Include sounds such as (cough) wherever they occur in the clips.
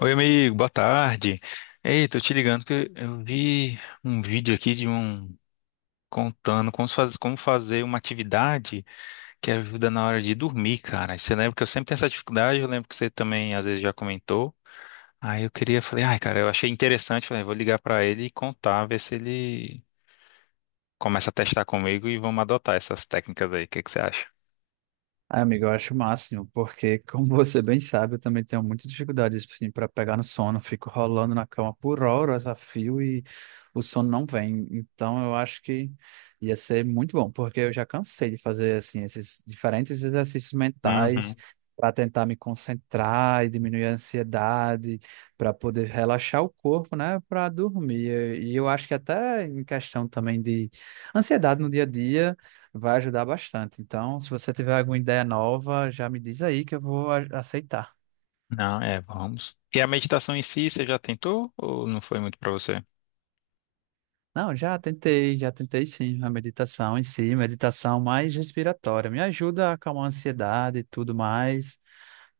Oi, amigo, boa tarde. Ei, tô te ligando porque eu vi um vídeo aqui de um contando como se faz- como fazer uma atividade que ajuda na hora de dormir, cara. Você lembra que eu sempre tenho essa dificuldade, eu lembro que você também às vezes já comentou. Aí eu queria, falei, ai, cara, eu achei interessante, falei, vou ligar pra ele e contar, ver se ele começa a testar comigo e vamos adotar essas técnicas aí. O que que você acha? Ah, amigo, eu acho o máximo, porque, como (laughs) você bem sabe, eu também tenho muita dificuldade assim, para pegar no sono. Fico rolando na cama por horas a fio e o sono não vem. Então, eu acho que ia ser muito bom, porque eu já cansei de fazer assim esses diferentes exercícios mentais Uhum. para tentar me concentrar e diminuir a ansiedade, para poder relaxar o corpo, né, para dormir. E eu acho que até em questão também de ansiedade no dia a dia vai ajudar bastante. Então, se você tiver alguma ideia nova, já me diz aí que eu vou aceitar. Não, é, vamos. E a meditação em si, você já tentou ou não foi muito pra você? Não, já tentei sim, a meditação em si, meditação mais respiratória. Me ajuda a acalmar a ansiedade e tudo mais.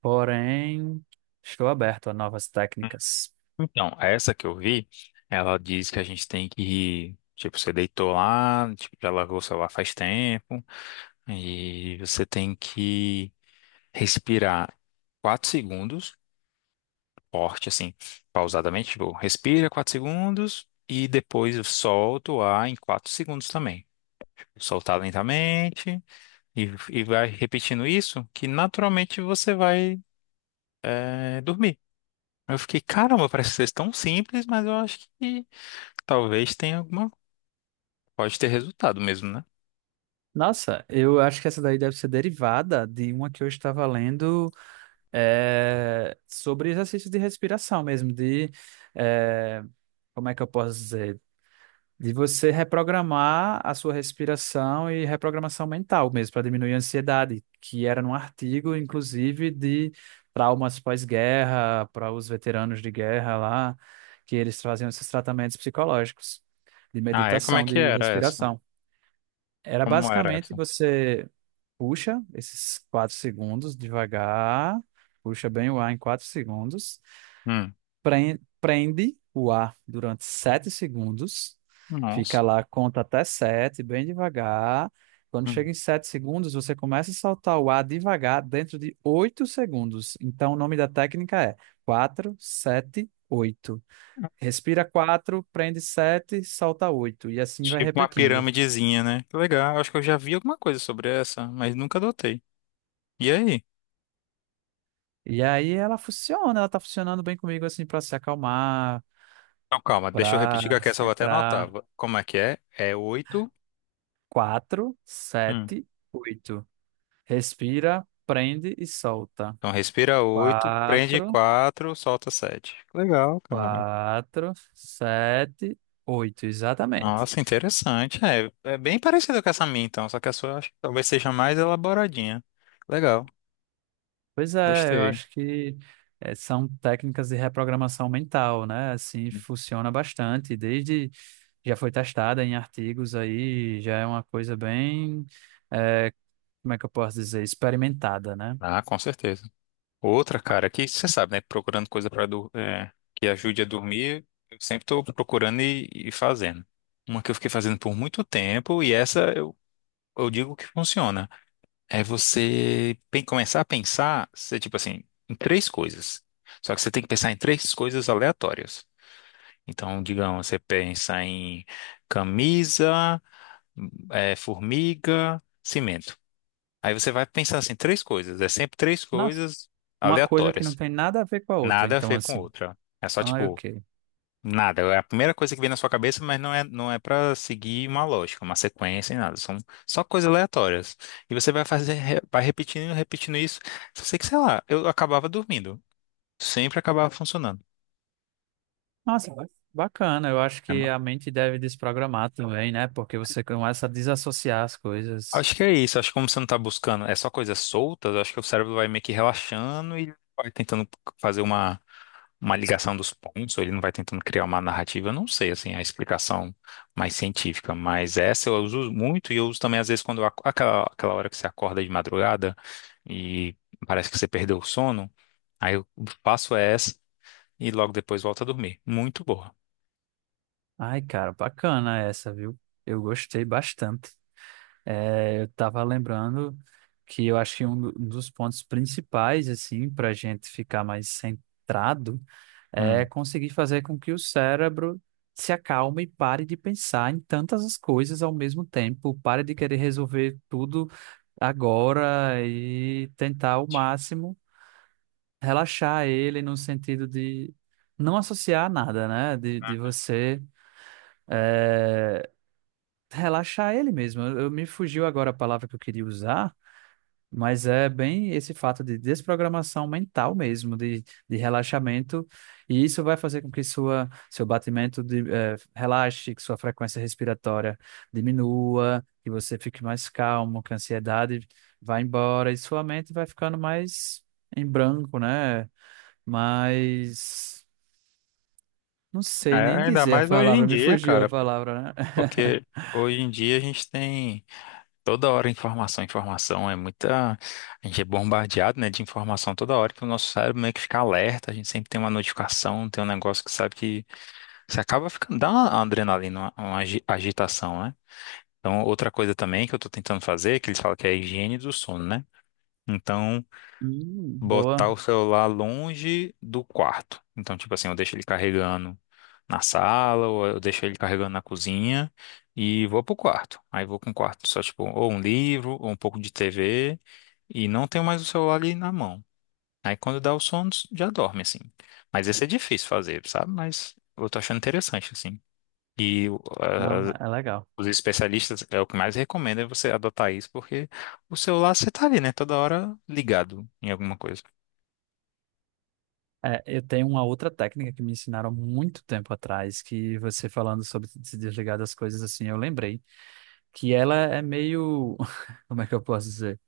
Porém, estou aberto a novas técnicas. Então, essa que eu vi, ela diz que a gente tem que, tipo, você deitou lá, tipo, já largou o celular faz tempo, e você tem que respirar 4 segundos, forte, assim, pausadamente, tipo, respira 4 segundos e depois solta o ar em 4 segundos também. Soltar lentamente e, e vai repetindo isso, que naturalmente você vai, dormir. Eu fiquei, caramba, parece ser tão simples, mas eu acho que talvez tenha alguma. Pode ter resultado mesmo, né? Nossa, eu acho que essa daí deve ser derivada de uma que eu estava lendo sobre exercícios de respiração mesmo, de eh, como é que eu posso dizer? De você reprogramar a sua respiração e reprogramação mental mesmo, para diminuir a ansiedade, que era num artigo, inclusive, de traumas pós-guerra, para os veteranos de guerra lá, que eles faziam esses tratamentos psicológicos, de Ah, é? Como é meditação, que de era essa? respiração. Era Como era basicamente essa? você puxa esses 4 segundos devagar, puxa bem o ar em 4 segundos, Hum. Prende o ar durante 7 segundos. Fica Nossa. lá, conta até 7 bem devagar. Quando Hum. chega em 7 segundos, você começa a soltar o ar devagar dentro de 8 segundos. Então, o nome da técnica é 4, 7, 8. Respira 4, prende 7, solta oito. E assim vai Tipo uma repetindo. piramidezinha, né? Que legal. Acho que eu já vi alguma coisa sobre essa, mas nunca adotei. E aí? E aí ela funciona, ela tá funcionando bem comigo assim para se acalmar, Então, calma, deixa eu para repetir que aqui essa eu vou até centrar. anotar. Como é que é? É oito. 4, Hum. sete, 8. Respira, prende e solta. Então, respira oito, prende Quatro, quatro, solta sete. Legal, cara. quatro, sete, oito, exatamente. Nossa, interessante. É, é bem parecido com essa minha, então, só que a sua eu acho que talvez seja mais elaboradinha. Legal, Pois é, eu gostei. acho que são técnicas de reprogramação mental, né? Assim, funciona bastante. Desde já foi testada em artigos aí, já é uma coisa bem, eh, como é que eu posso dizer, experimentada, né? Ah, com certeza. Outra, cara, que você sabe, né? Procurando coisa para que ajude a dormir, eu sempre estou procurando e fazendo. Uma que eu fiquei fazendo por muito tempo, e essa eu digo que funciona. É você começar a pensar, você, tipo assim, em três coisas. Só que você tem que pensar em três coisas aleatórias. Então, digamos, você pensa em camisa, formiga, cimento. Aí você vai pensar assim, três coisas. É sempre três Nossa, coisas uma coisa que não aleatórias. tem nada a ver com a outra, Nada a então ver com assim. outra. É só Ah, tipo, ok. nada. É a primeira coisa que vem na sua cabeça, mas não é para seguir uma lógica, uma sequência e nada. São só coisas aleatórias. E você vai fazer, vai repetindo isso. Só sei que, sei lá, eu acabava dormindo. Sempre acabava funcionando. Nossa, bacana. Eu acho É que uma- a mente deve desprogramar também, né? Porque você começa a desassociar as coisas. acho que é isso. Acho que como você não tá buscando, é só coisas soltas, acho que o cérebro vai meio que relaxando e vai tentando fazer uma. Uma ligação dos pontos, ou ele não vai tentando criar uma narrativa, eu não sei, assim, a explicação mais científica, mas essa eu uso muito e eu uso também às vezes quando aquela, aquela hora que você acorda de madrugada e parece que você perdeu o sono, aí eu faço essa e logo depois volto a dormir. Muito boa. Ai, cara, bacana essa, viu? Eu gostei bastante. É, eu tava lembrando que eu acho que um dos pontos principais, assim, pra gente ficar mais centrado é Hum. conseguir fazer com que o cérebro se acalme e pare de pensar em tantas as coisas ao mesmo tempo, pare de querer resolver tudo agora e tentar o máximo relaxar ele no sentido de não associar nada, né? De você eh, relaxar ele mesmo. Me fugiu agora a palavra que eu queria usar, mas é bem esse fato de desprogramação mental mesmo, de relaxamento, e isso vai fazer com que sua, seu batimento de, relaxe, que sua frequência respiratória diminua, que você fique mais calmo, que a ansiedade vai embora e sua mente vai ficando mais em branco, né? Mas não É, sei nem ainda dizer a mais hoje em palavra, me dia, fugiu a cara, palavra, né? porque (laughs) hoje em dia a gente tem. Toda hora informação, informação é muita. A gente é bombardeado, né, de informação toda hora que o nosso cérebro meio que fica alerta. A gente sempre tem uma notificação, tem um negócio que sabe que você acaba ficando. Dá uma adrenalina, uma agitação, né? Então, outra coisa também que eu tô tentando fazer, que eles falam que é a higiene do sono, né? Então boa. botar o celular longe do quarto. Então, tipo assim, eu deixo ele carregando na sala, ou eu deixo ele carregando na cozinha e vou pro quarto. Aí vou com o quarto só, tipo, ou um livro, ou um pouco de TV, e não tenho mais o celular ali na mão. Aí quando dá o sono, já dorme, assim. Mas esse é difícil fazer, sabe? Mas eu tô achando interessante, assim. E Não, é legal. os especialistas, é o que mais recomendo é você adotar isso, porque o celular você tá ali, né? Toda hora ligado em alguma coisa. É, eu tenho uma outra técnica que me ensinaram há muito tempo atrás, que você falando sobre se desligar das coisas assim, eu lembrei que ela é meio, (laughs) como é que eu posso dizer?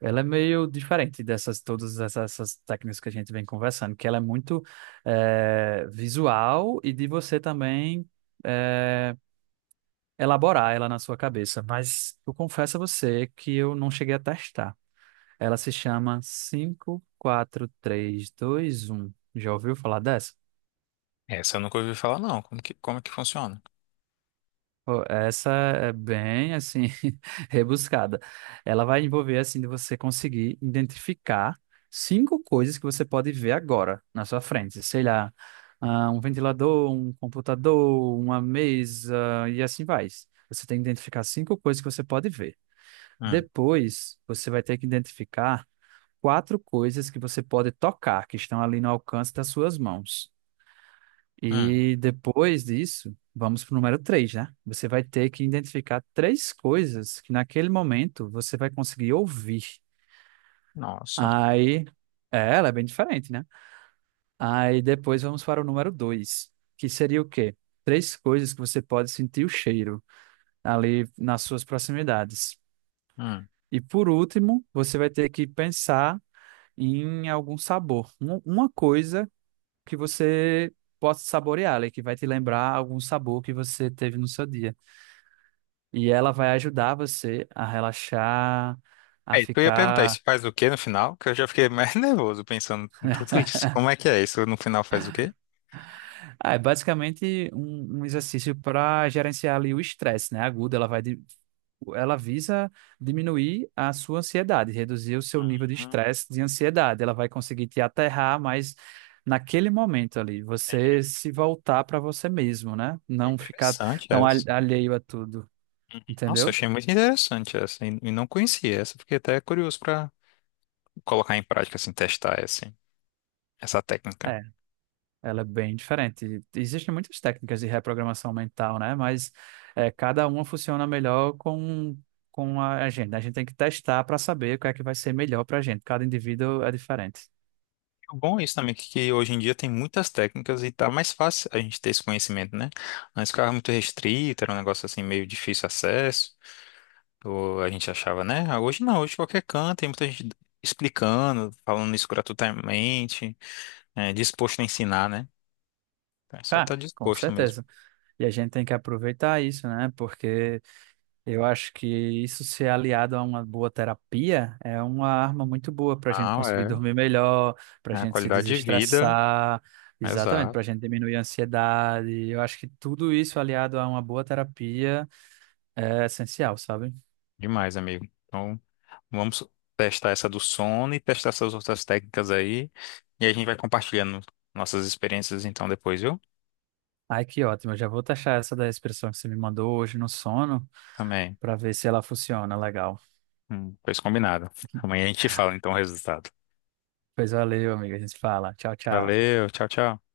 Ela é meio diferente dessas todas essas, técnicas que a gente vem conversando, que ela é muito visual e de você também eh, elaborar ela na sua cabeça, mas eu confesso a você que eu não cheguei a testar. Ela se chama cinco, quatro, três, dois, um. Já ouviu falar dessa? Essa eu nunca ouvi falar, não. Como que funciona? Pô, essa é bem assim (laughs) rebuscada. Ela vai envolver assim de você conseguir identificar cinco coisas que você pode ver agora na sua frente. Sei lá, ah, um ventilador, um computador, uma mesa e assim vai. Você tem que identificar cinco coisas que você pode ver. Hum, Depois, você vai ter que identificar quatro coisas que você pode tocar, que estão ali no alcance das suas mãos. hum, E depois disso, vamos para o número três, né? Você vai ter que identificar três coisas que naquele momento você vai conseguir ouvir. nossa. Aí, é, ela é bem diferente, né? Aí depois vamos para o número dois, que seria o quê? Três coisas que você pode sentir o cheiro ali nas suas proximidades. Hum. E por último, você vai ter que pensar em algum sabor. Uma coisa que você possa saborear, ali, que vai te lembrar algum sabor que você teve no seu dia. E ela vai ajudar você a relaxar, É, a isso que eu ia perguntar, ficar. isso faz o quê no final? Que eu já fiquei mais (laughs) nervoso pensando em tudo isso. Como é que é isso? No final faz o quê? Ah, é basicamente um exercício para gerenciar ali o estresse, né? Agudo, ela visa diminuir a sua ansiedade, reduzir o seu nível de Hum, estresse, de ansiedade. Ela vai conseguir te aterrar, mas naquele momento ali, você se voltar para você mesmo, né? Não ficar interessante tão essa. alheio a tudo, Nossa, entendeu? achei muito interessante essa. E não conhecia essa. Fiquei até curioso pra colocar em prática, assim, testar essa. Essa técnica. É, ela é bem diferente. Existem muitas técnicas de reprogramação mental, né? Mas é, cada uma funciona melhor com a gente. A gente tem que testar para saber o que é que vai ser melhor para a gente. Cada indivíduo é diferente. O bom é isso também, que hoje em dia tem muitas técnicas e tá mais fácil a gente ter esse conhecimento, né? Antes ficava muito restrito, era um negócio assim meio difícil de acesso, ou a gente achava, né? Ah, hoje não, hoje qualquer canto, tem muita gente explicando, falando isso gratuitamente, é, disposto a ensinar, né? Então, é só Ah, estar com disposto mesmo. certeza. E a gente tem que aproveitar isso, né? Porque eu acho que isso ser aliado a uma boa terapia é uma arma muito boa para a gente Não, conseguir é. dormir melhor, para a É a gente se qualidade de vida, desestressar, exatamente, exato. para a gente diminuir a ansiedade. Eu acho que tudo isso aliado a uma boa terapia é essencial, sabe? Demais, amigo. Então, vamos testar essa do sono e testar essas outras técnicas aí. E a gente vai compartilhando nossas experiências então depois, viu? Ai, que ótimo. Eu já vou taxar essa da expressão que você me mandou hoje no sono Também. para ver se ela funciona legal. Pois combinado. Amanhã a gente fala então o resultado. Pois valeu, amiga. A gente fala. Tchau, tchau. Valeu, tchau, tchau.